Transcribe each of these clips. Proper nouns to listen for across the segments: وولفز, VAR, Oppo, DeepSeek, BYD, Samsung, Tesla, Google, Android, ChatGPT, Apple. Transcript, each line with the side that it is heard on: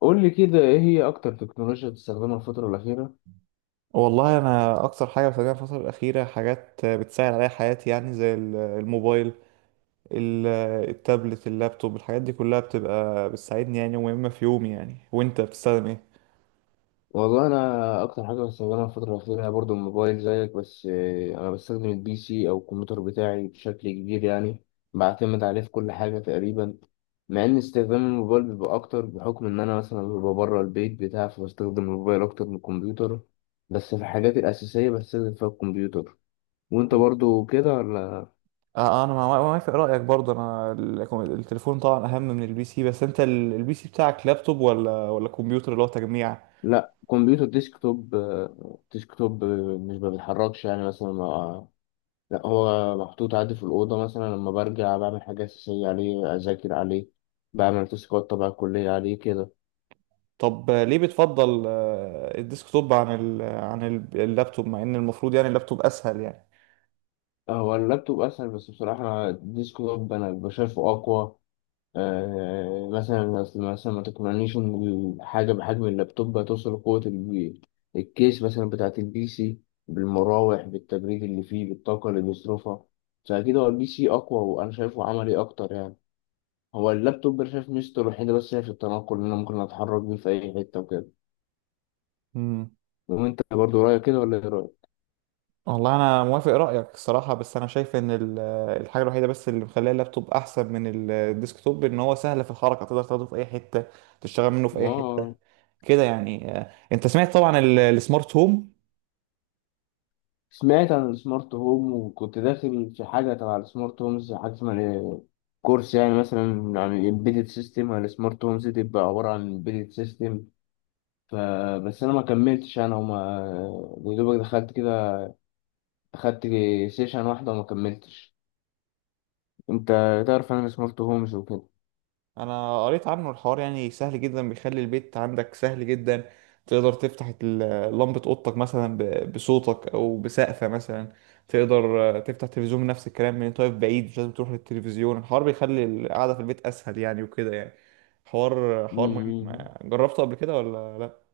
left: قول لي كده ايه هي اكتر تكنولوجيا بتستخدمها الفترة الأخيرة؟
right: والله انا اكتر حاجه بستخدمها الفتره الاخيره حاجات بتسهل عليا حياتي يعني زي الموبايل، ال- التابلت، اللابتوب، الحاجات دي كلها بتبقى بتساعدني يعني ومهمه في يومي يعني. وانت بتستخدم ايه؟
left: والله انا اكتر حاجة بستخدمها الفترة الأخيرة هي برضو الموبايل زيك بس انا بستخدم البي سي او الكمبيوتر بتاعي بشكل كبير يعني بعتمد عليه في كل حاجة تقريبا. مع ان استخدام الموبايل بيبقى اكتر بحكم ان انا مثلا ببقى بره البيت بتاعي فبستخدم الموبايل اكتر من الكمبيوتر، بس في الحاجات الأساسية بستخدم فيها الكمبيوتر. وانت
right: انت-
left: برضو كده ولا؟
right: انا موافق رايك برضه. انا التليفون طبعا اهم من البي سي، بس انت البي سي بتاعك لابتوب ولا كمبيوتر اللي هو تجميع؟
left: لا، كمبيوتر ديسكتوب، ديسكتوب، مش ما بيتحركش يعني مثلا، لا هو محطوط عندي في الأوضة، مثلا لما برجع بعمل حاجة أساسية عليه، أذاكر عليه، بعمل تاسكات تبع الكلية عليه كده.
right: طب ليه بتفضل الديسكتوب عن ال عن اللابتوب، مع ان المفروض يعني اللابتوب اسهل
left: هو اللابتوب أسهل بس بصراحة أنا الديسكتوب أنا بشايفه أقوى. آه مثلا، أصل مثلا ما تقنعنيش إن الحاجة بحجم اللابتوب هتوصل لقوة الكيس مثلا بتاعة البي سي، بالمراوح، بالتبريد اللي فيه، بالطاقة اللي بيصرفها. فأكيد هو البي سي أقوى وأنا شايفه عملي أكتر يعني. هو اللابتوب انا شايف ميزته الوحيدة بس هي في التنقل، إن أنا ممكن أتحرك بيه في أي حتة وكده.
right: يعني؟
left: وأنت برضه رأيك كده ولا إيه رأيك؟
right: والله انا موافق رايك الصراحه، بس انا شايف ان الحاجه الوحيده بس اللي مخليه اللابتوب احسن من الديسكتوب ان هو سهل في الحركه، تقدر تاخده في اي حته، تشتغل منه في اي حته
left: ما
right: كده يعني. انت سمعت طبعا السمارت هوم؟
left: سمعت عن السمارت هوم وكنت داخل في حاجة تبع السمارت هومز، حاجة اسمها إيه؟ كورس يعني مثلا، عن الإمبيدد سيستم. عن السمارت هومز، دي بتبقى عبارة عن إمبيدد سيستم. فبس أنا ما كملتش، أنا وما يا دوبك دخلت كده، أخدت سيشن واحدة وما كملتش. أنت تعرف عن السمارت هومز وكده؟
right: انا قريت عنه، الحوار يعني سهل جدا، بيخلي البيت عندك سهل جدا. تقدر تفتح لمبة اوضتك مثلا بصوتك او بسقفة مثلا. تقدر تفتح تلفزيون نفس الكلام من انت واقف بعيد، مش لازم تروح للتلفزيون. الحوار بيخلي القعدة في البيت اسهل يعني وكده يعني. حوار مهم،
left: مم.
right: جربته قبل كده ولا لا؟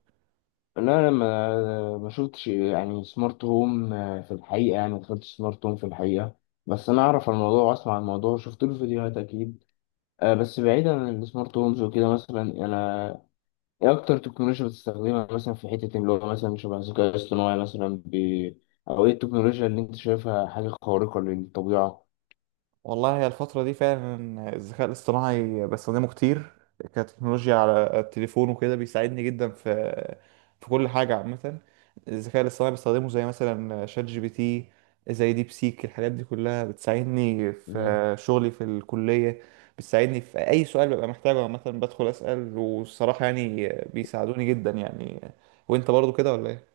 left: لا، لما ما شفتش يعني سمارت هوم، في الحقيقة يعني ما دخلتش سمارت هوم في الحقيقة، بس أنا أعرف عن الموضوع وأسمع عن الموضوع، شفت له فيديوهات أكيد. بس بعيدا عن السمارت هومز وكده، مثلا أنا إيه أكتر تكنولوجيا بتستخدمها مثلا في حتة اللي هو مثلا شبه الذكاء الاصطناعي مثلا أو إيه التكنولوجيا اللي أنت شايفها حاجة خارقة للطبيعة؟
right: والله هي الفترة دي فعلا الذكاء الاصطناعي بستخدمه كتير كتكنولوجيا على التليفون وكده، بيساعدني جدا في في كل حاجة عامة. الذكاء الاصطناعي بستخدمه زي مثلا شات جي بي تي، زي ديب سيك، الحاجات دي كلها بتساعدني
left: مم.
right: في شغلي في الكلية، بتساعدني في أي سؤال ببقى محتاجه عامة، بدخل أسأل والصراحة يعني بيساعدوني جدا يعني. وأنت برضو كده ولا إيه؟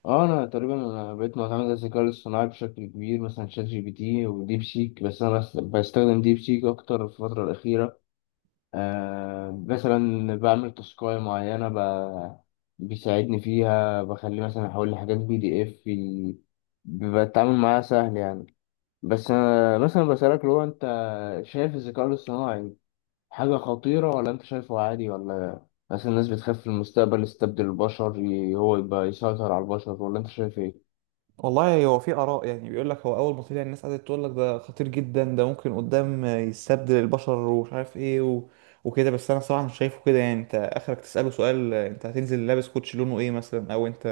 left: اه، انا تقريبا بقيت معتمد على الذكاء الاصطناعي بشكل كبير، مثلا شات جي بي تي وديب سيك، بس انا بستخدم ديب سيك اكتر في الفتره الاخيره. آه مثلا بعمل تاسكاية معينة بيساعدني فيها، بخليه مثلا أحول لحاجات بي دي إف، بيبقى التعامل معاها سهل يعني. بس أنا مثلا بسألك، لو أنت شايف الذكاء الاصطناعي حاجة خطيرة ولا أنت شايفه عادي ولا؟ مثلا الناس بتخاف في المستقبل يستبدل البشر، هو يبقى يسيطر على البشر، ولا أنت شايف إيه؟
right: والله هو في آراء يعني، بيقول لك هو أول ما طلع الناس قعدت تقول لك ده خطير جدا، ده ممكن قدام يستبدل البشر ومش عارف إيه و... وكده. بس أنا صراحة مش شايفه كده يعني. أنت آخرك تسأله سؤال، أنت هتنزل لابس كوتش لونه إيه مثلا، أو أنت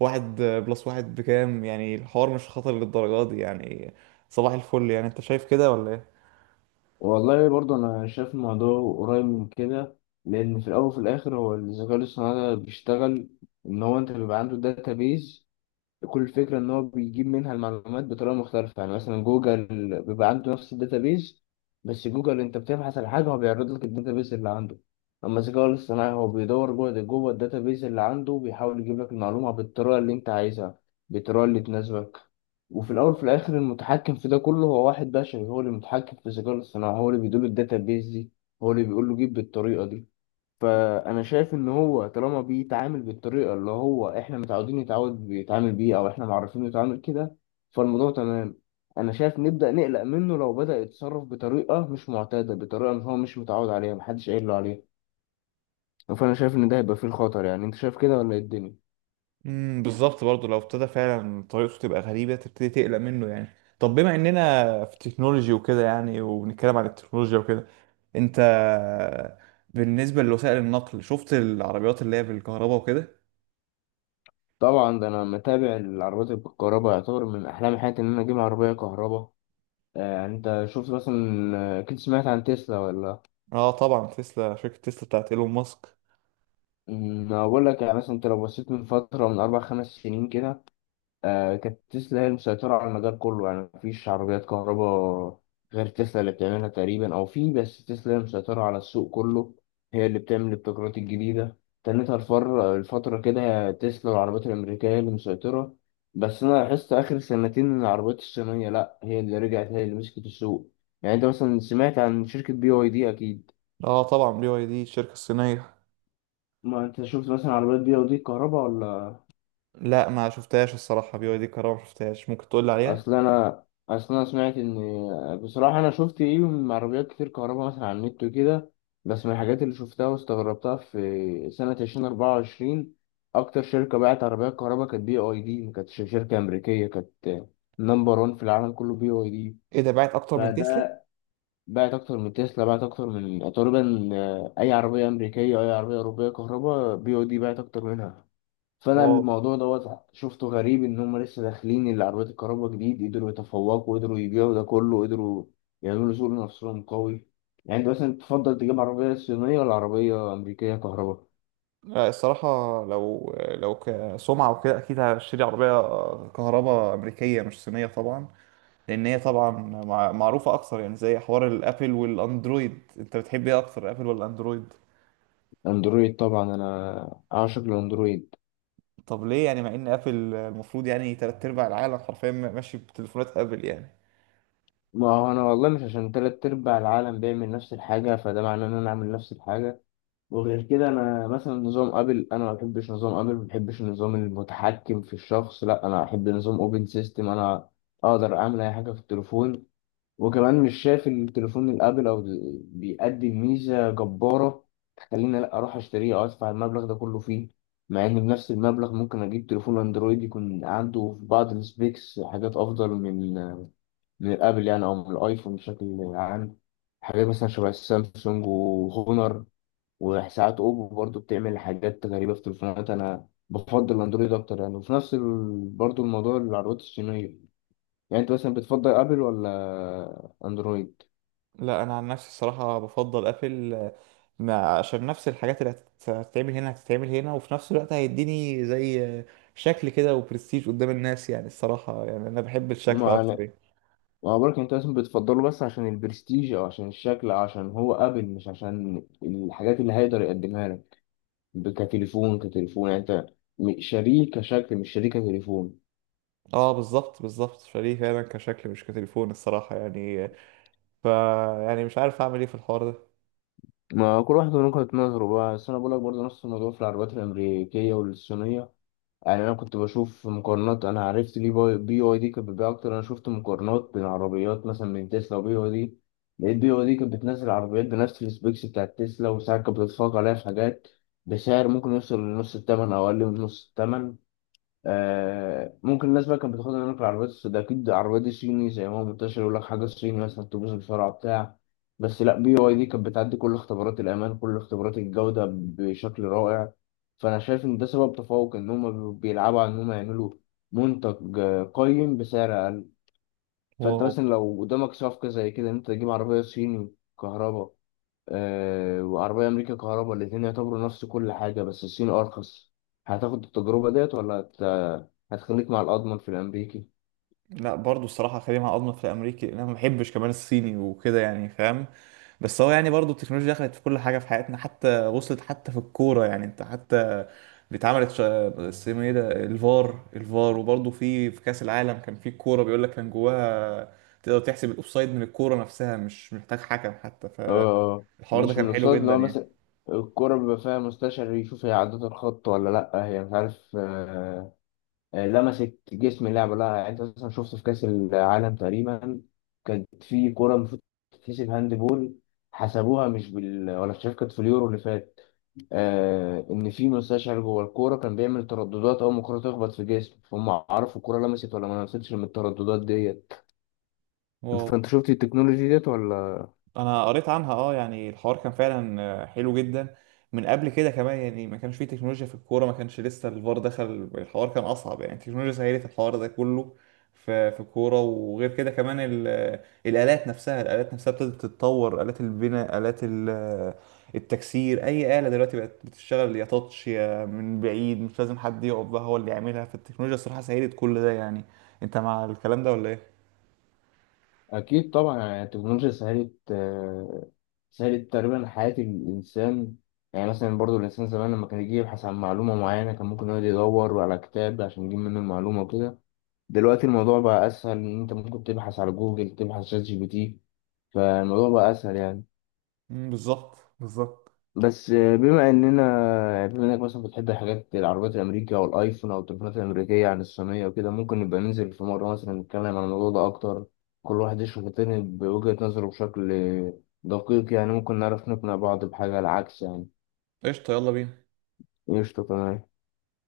right: واحد بلس واحد بكام، يعني الحوار مش خطر للدرجة دي يعني. صباح الفل يعني. أنت شايف كده ولا إيه؟
left: والله برضه أنا شايف الموضوع قريب من كده. لأن في الأول وفي الآخر هو الذكاء الاصطناعي ده بيشتغل إن هو أنت بيبقى عنده داتابيز، كل الفكرة إن هو بيجيب منها المعلومات بطريقة مختلفة. يعني مثلا جوجل بيبقى عنده نفس الداتابيز، بس جوجل أنت بتبحث على حاجة هو بيعرض لك الداتابيز اللي عنده. أما الذكاء الاصطناعي هو بيدور جوه الداتابيز اللي عنده وبيحاول يجيب لك المعلومة بالطريقة اللي أنت عايزها، بالطريقة اللي تناسبك. وفي الأول وفي الآخر المتحكم في ده كله هو واحد بشري، هو اللي متحكم في الذكاء الاصطناعي، هو اللي بيدير الداتابيز دي، هو اللي بيقول له جيب بالطريقة دي. فانا شايف ان هو طالما بيتعامل بالطريقه اللي هو احنا متعودين يتعود بيتعامل بيه او احنا معرفين يتعامل كده، فالموضوع تمام. انا شايف نبدا نقلق منه لو بدا يتصرف بطريقه مش معتاده، بطريقه إن هو مش متعود عليها، محدش قايل له عليها. فانا شايف ان ده هيبقى فيه الخطر يعني. انت شايف كده ولا إيه الدنيا؟
right: بالظبط برضه، لو ابتدى فعلا طريقته تبقى غريبة تبتدي تقلق منه يعني. طب بما اننا في تكنولوجي وكده يعني، وبنتكلم عن التكنولوجيا وكده، انت بالنسبة لوسائل النقل شفت العربيات اللي هي بالكهرباء وكده؟
left: طبعا، ده انا متابع العربيات الكهرباء، يعتبر من احلام حياتي ان انا اجيب عربيه كهرباء. يعني انت شفت مثلا، اكيد سمعت عن تسلا ولا؟
right: اه طبعا تسلا، شركة تسلا بتاعت ايلون ماسك.
left: أمم، انا بقول لك يعني مثلا، انت لو بصيت من فتره من اربع خمس سنين كده، آه كانت تسلا هي المسيطرة على المجال كله، يعني مفيش عربيات كهرباء غير تسلا اللي بتعملها تقريبا، أو في بس تسلا هي المسيطرة على السوق كله، هي اللي بتعمل الابتكارات الجديدة. تنتهى الفر الفترة كده هي تسلا والعربيات الأمريكية هي اللي مسيطرة. بس أنا لاحظت آخر سنتين إن العربيات الصينية لأ، هي اللي رجعت، هي اللي مسكت السوق. يعني أنت مثلا سمعت عن شركة بي واي دي أكيد.
right: اه طبعا، بي واي دي الشركة الصينية.
left: ما أنت شفت مثلا عربيات بي واي دي الكهرباء؟
right: لا ما شفتهاش الصراحة، بي واي دي كهرباء ما شفتهاش، ممكن تقول لي عليها.
left: اصل انا اصل انا سمعت ان، بصراحه انا شفت ايه من عربيات كتير كهرباء مثلا على النت وكده، بس من الحاجات اللي شفتها واستغربتها في سنه 2024 اكتر شركه باعت عربيات كهرباء كانت بي اي دي، ما كانتش شركه امريكيه، كانت نمبر 1 في العالم كله بي اي دي.
right: ايه ده، باعت اكتر من تسلا؟
left: فده باعت اكتر من تسلا، باعت اكتر من تقريبا اي عربيه امريكيه، اي عربيه اوروبيه كهرباء بي اي دي باعت اكتر منها. فانا الموضوع دوت شفته غريب، ان هم لسه داخلين اللي عربيات الكهرباء جديد، قدروا يتفوقوا، قدروا يبيعوا ده كله، قدروا يعملوا سوق لنفسهم قوي. يعني انت مثلا تفضل تجيب عربية صينية ولا عربية أمريكية كهرباء؟
right: لا الصراحة، لو كسمعة وكده أكيد هشتري عربية كهرباء أمريكية، مش صينية طبعا، لأن هي طبعا معروفة أكثر يعني. زي حوار الأبل والأندرويد، أنت بتحب إيه أكتر أبل ولا أندرويد؟
left: اندرويد طبعا، انا اعشق الاندرويد.
right: طب ليه يعني، مع إن أبل المفروض يعني تلات أرباع العالم حرفيا ماشي بتليفونات أبل يعني؟
left: ما هو انا والله مش عشان تلات ارباع العالم بيعمل نفس الحاجة فده معناه ان انا اعمل نفس الحاجة. وغير كده انا مثلا نظام ابل انا ما بحبش، نظام ابل ما بحبش النظام المتحكم في الشخص، لا انا احب نظام اوبن سيستم، انا اقدر اعمل اي حاجه في التليفون. وكمان مش شايف التليفون الابل او بيقدم ميزه جباره تخليني لا اروح اشتريه او ادفع المبلغ ده كله فيه، مع ان بنفس المبلغ ممكن اجيب تليفون اندرويد يكون عنده في بعض السبيكس حاجات افضل من من الابل يعني، او من الايفون بشكل عام. حاجات مثلا شبه السامسونج وهونر، وساعات اوبو برضو بتعمل حاجات غريبه في تليفونات. انا بفضل الاندرويد اكتر يعني، وفي نفس برضو الموضوع العربيات الصينيه. يعني انت مثلا بتفضل ابل ولا اندرويد؟
right: لا أنا عن نفسي الصراحة بفضل أبل، مع عشان نفس الحاجات اللي هتتعمل هنا هتتعمل هنا، وفي نفس الوقت هيديني زي شكل كده وبرستيج قدام الناس يعني. الصراحة يعني أنا بحب الشكل
left: مع
right: أكتر يعني.
left: مع بالك انت مثلا بتفضله بس عشان البرستيج او عشان الشكل أو عشان هو ابل، مش عشان الحاجات اللي هيقدر يقدمها لك كتليفون، كتليفون يعني. انت شاريه كشكل مش شاريه كتليفون.
right: اه بالظبط بالظبط، فليه فعلا كشكل مش كتليفون الصراحة يعني. فا يعني مش عارف اعمل ايه في الحوار ده.
left: ما كل واحد له نقطة نظره بقى، بس أنا بقولك برضه نفس الموضوع في العربيات الأمريكية والصينية. يعني انا كنت بشوف مقارنات، انا عرفت ليه بي واي دي كانت بتبيع اكتر. انا شفت مقارنات بين عربيات مثلا من تسلا وبي واي دي، لقيت بي واي دي كانت بتنزل عربيات بنفس السبيكس بتاعت تسلا وساعات كانت بتتفوق عليها في حاجات، بسعر ممكن يوصل لنص الثمن او اقل من نص الثمن. آه ممكن الناس بقى كانت بتاخدها منك، العربيات السوداء اكيد، العربيات الصيني زي ما هو منتشر يقول لك حاجه صيني مثلا تبوظ بسرعه بتاع، بس لا، بي واي دي كانت بتعدي كل اختبارات الامان، كل اختبارات الجوده بشكل رائع. فانا شايف ان ده سبب تفوق، ان هم بيلعبوا على ان هم يعملوا منتج قيم بسعر اقل. فانت
right: واو.
left: مثلا لو قدامك صفقه زي كده ان انت تجيب عربيه صيني كهرباء، وعربية أمريكا كهرباء، الاتنين يعتبروا نفس كل حاجة بس الصيني أرخص، هتاخد التجربة ديت ولا هتخليك مع الأضمن في الأمريكي؟
right: لا برضو الصراحة خلينا مع أضمن في الأمريكي، لأن أنا ما بحبش كمان الصيني وكده يعني، فاهم؟ بس هو يعني برضو التكنولوجيا دخلت في كل حاجة في حياتنا، حتى وصلت حتى في الكورة يعني. أنت حتى اتعملت اسمه إيه ده، الفار، الفار. وبرضو في كأس العالم كان في كورة بيقول لك كان جواها، تقدر تحسب الأوفسايد من الكورة نفسها، مش محتاج حكم حتى.
left: آه،
right: فالحوار ده
left: مش من
right: كان حلو
left: الأقساط اللي
right: جدا
left: هو
right: يعني.
left: مثلا الكرة بيبقى فيها مستشعر يشوف هي عدت الخط ولا لأ، هي مش عارف، لمست جسم اللاعب ولا لأ يعني. أنت مثلا شفت في كأس العالم تقريبا كانت في كرة المفروض تتحسب هاند بول، حسبوها مش بال ولا مش عارف، كانت في اليورو اللي فات. آه ان في مستشعر جوه الكوره كان بيعمل ترددات، اول ما الكوره تخبط في جسمه فهم عرفوا الكوره لمست ولا ما لمستش من الترددات ديت.
right: واو،
left: فانت شفت التكنولوجي ديت ولا؟
right: انا قريت عنها اه، يعني الحوار كان فعلا حلو جدا. من قبل كده كمان يعني ما كانش فيه تكنولوجيا في الكوره، ما كانش لسه الفار دخل، الحوار كان اصعب يعني. التكنولوجيا سهلت الحوار ده كله في في الكوره. وغير كده كمان الالات نفسها، الالات نفسها ابتدت تتطور، الات البناء، الات التكسير، اي اله دلوقتي بقت بتشتغل يا تاتش يا من بعيد، مش لازم حد يقف بقى هو اللي يعملها. فالتكنولوجيا الصراحه سهلت كل ده يعني. انت مع الكلام ده ولا ايه؟
left: اكيد طبعا، يعني التكنولوجيا سهلت سهلت تقريبا حياه الانسان. يعني مثلا برضو الانسان زمان لما كان يجي يبحث عن معلومه معينه كان ممكن يقعد يدور على كتاب عشان يجيب منه المعلومه وكده، دلوقتي الموضوع بقى اسهل، ان انت ممكن تبحث على جوجل، تبحث شات جي بي تي، فالموضوع بقى اسهل يعني.
right: مم، بالظبط بالظبط.
left: بس بما اننا يعني بما انك مثلا بتحب الحاجات العربيات الامريكيه او الايفون او التليفونات الامريكيه عن الصينيه وكده، ممكن نبقى ننزل في مره مثلا نتكلم عن الموضوع ده اكتر، كل واحد يشوف التاني بوجهه نظره بشكل دقيق يعني، ممكن نعرف نقنع بعض بحاجه العكس يعني.
right: قشطه، يلا بينا.
left: قشطه تمام.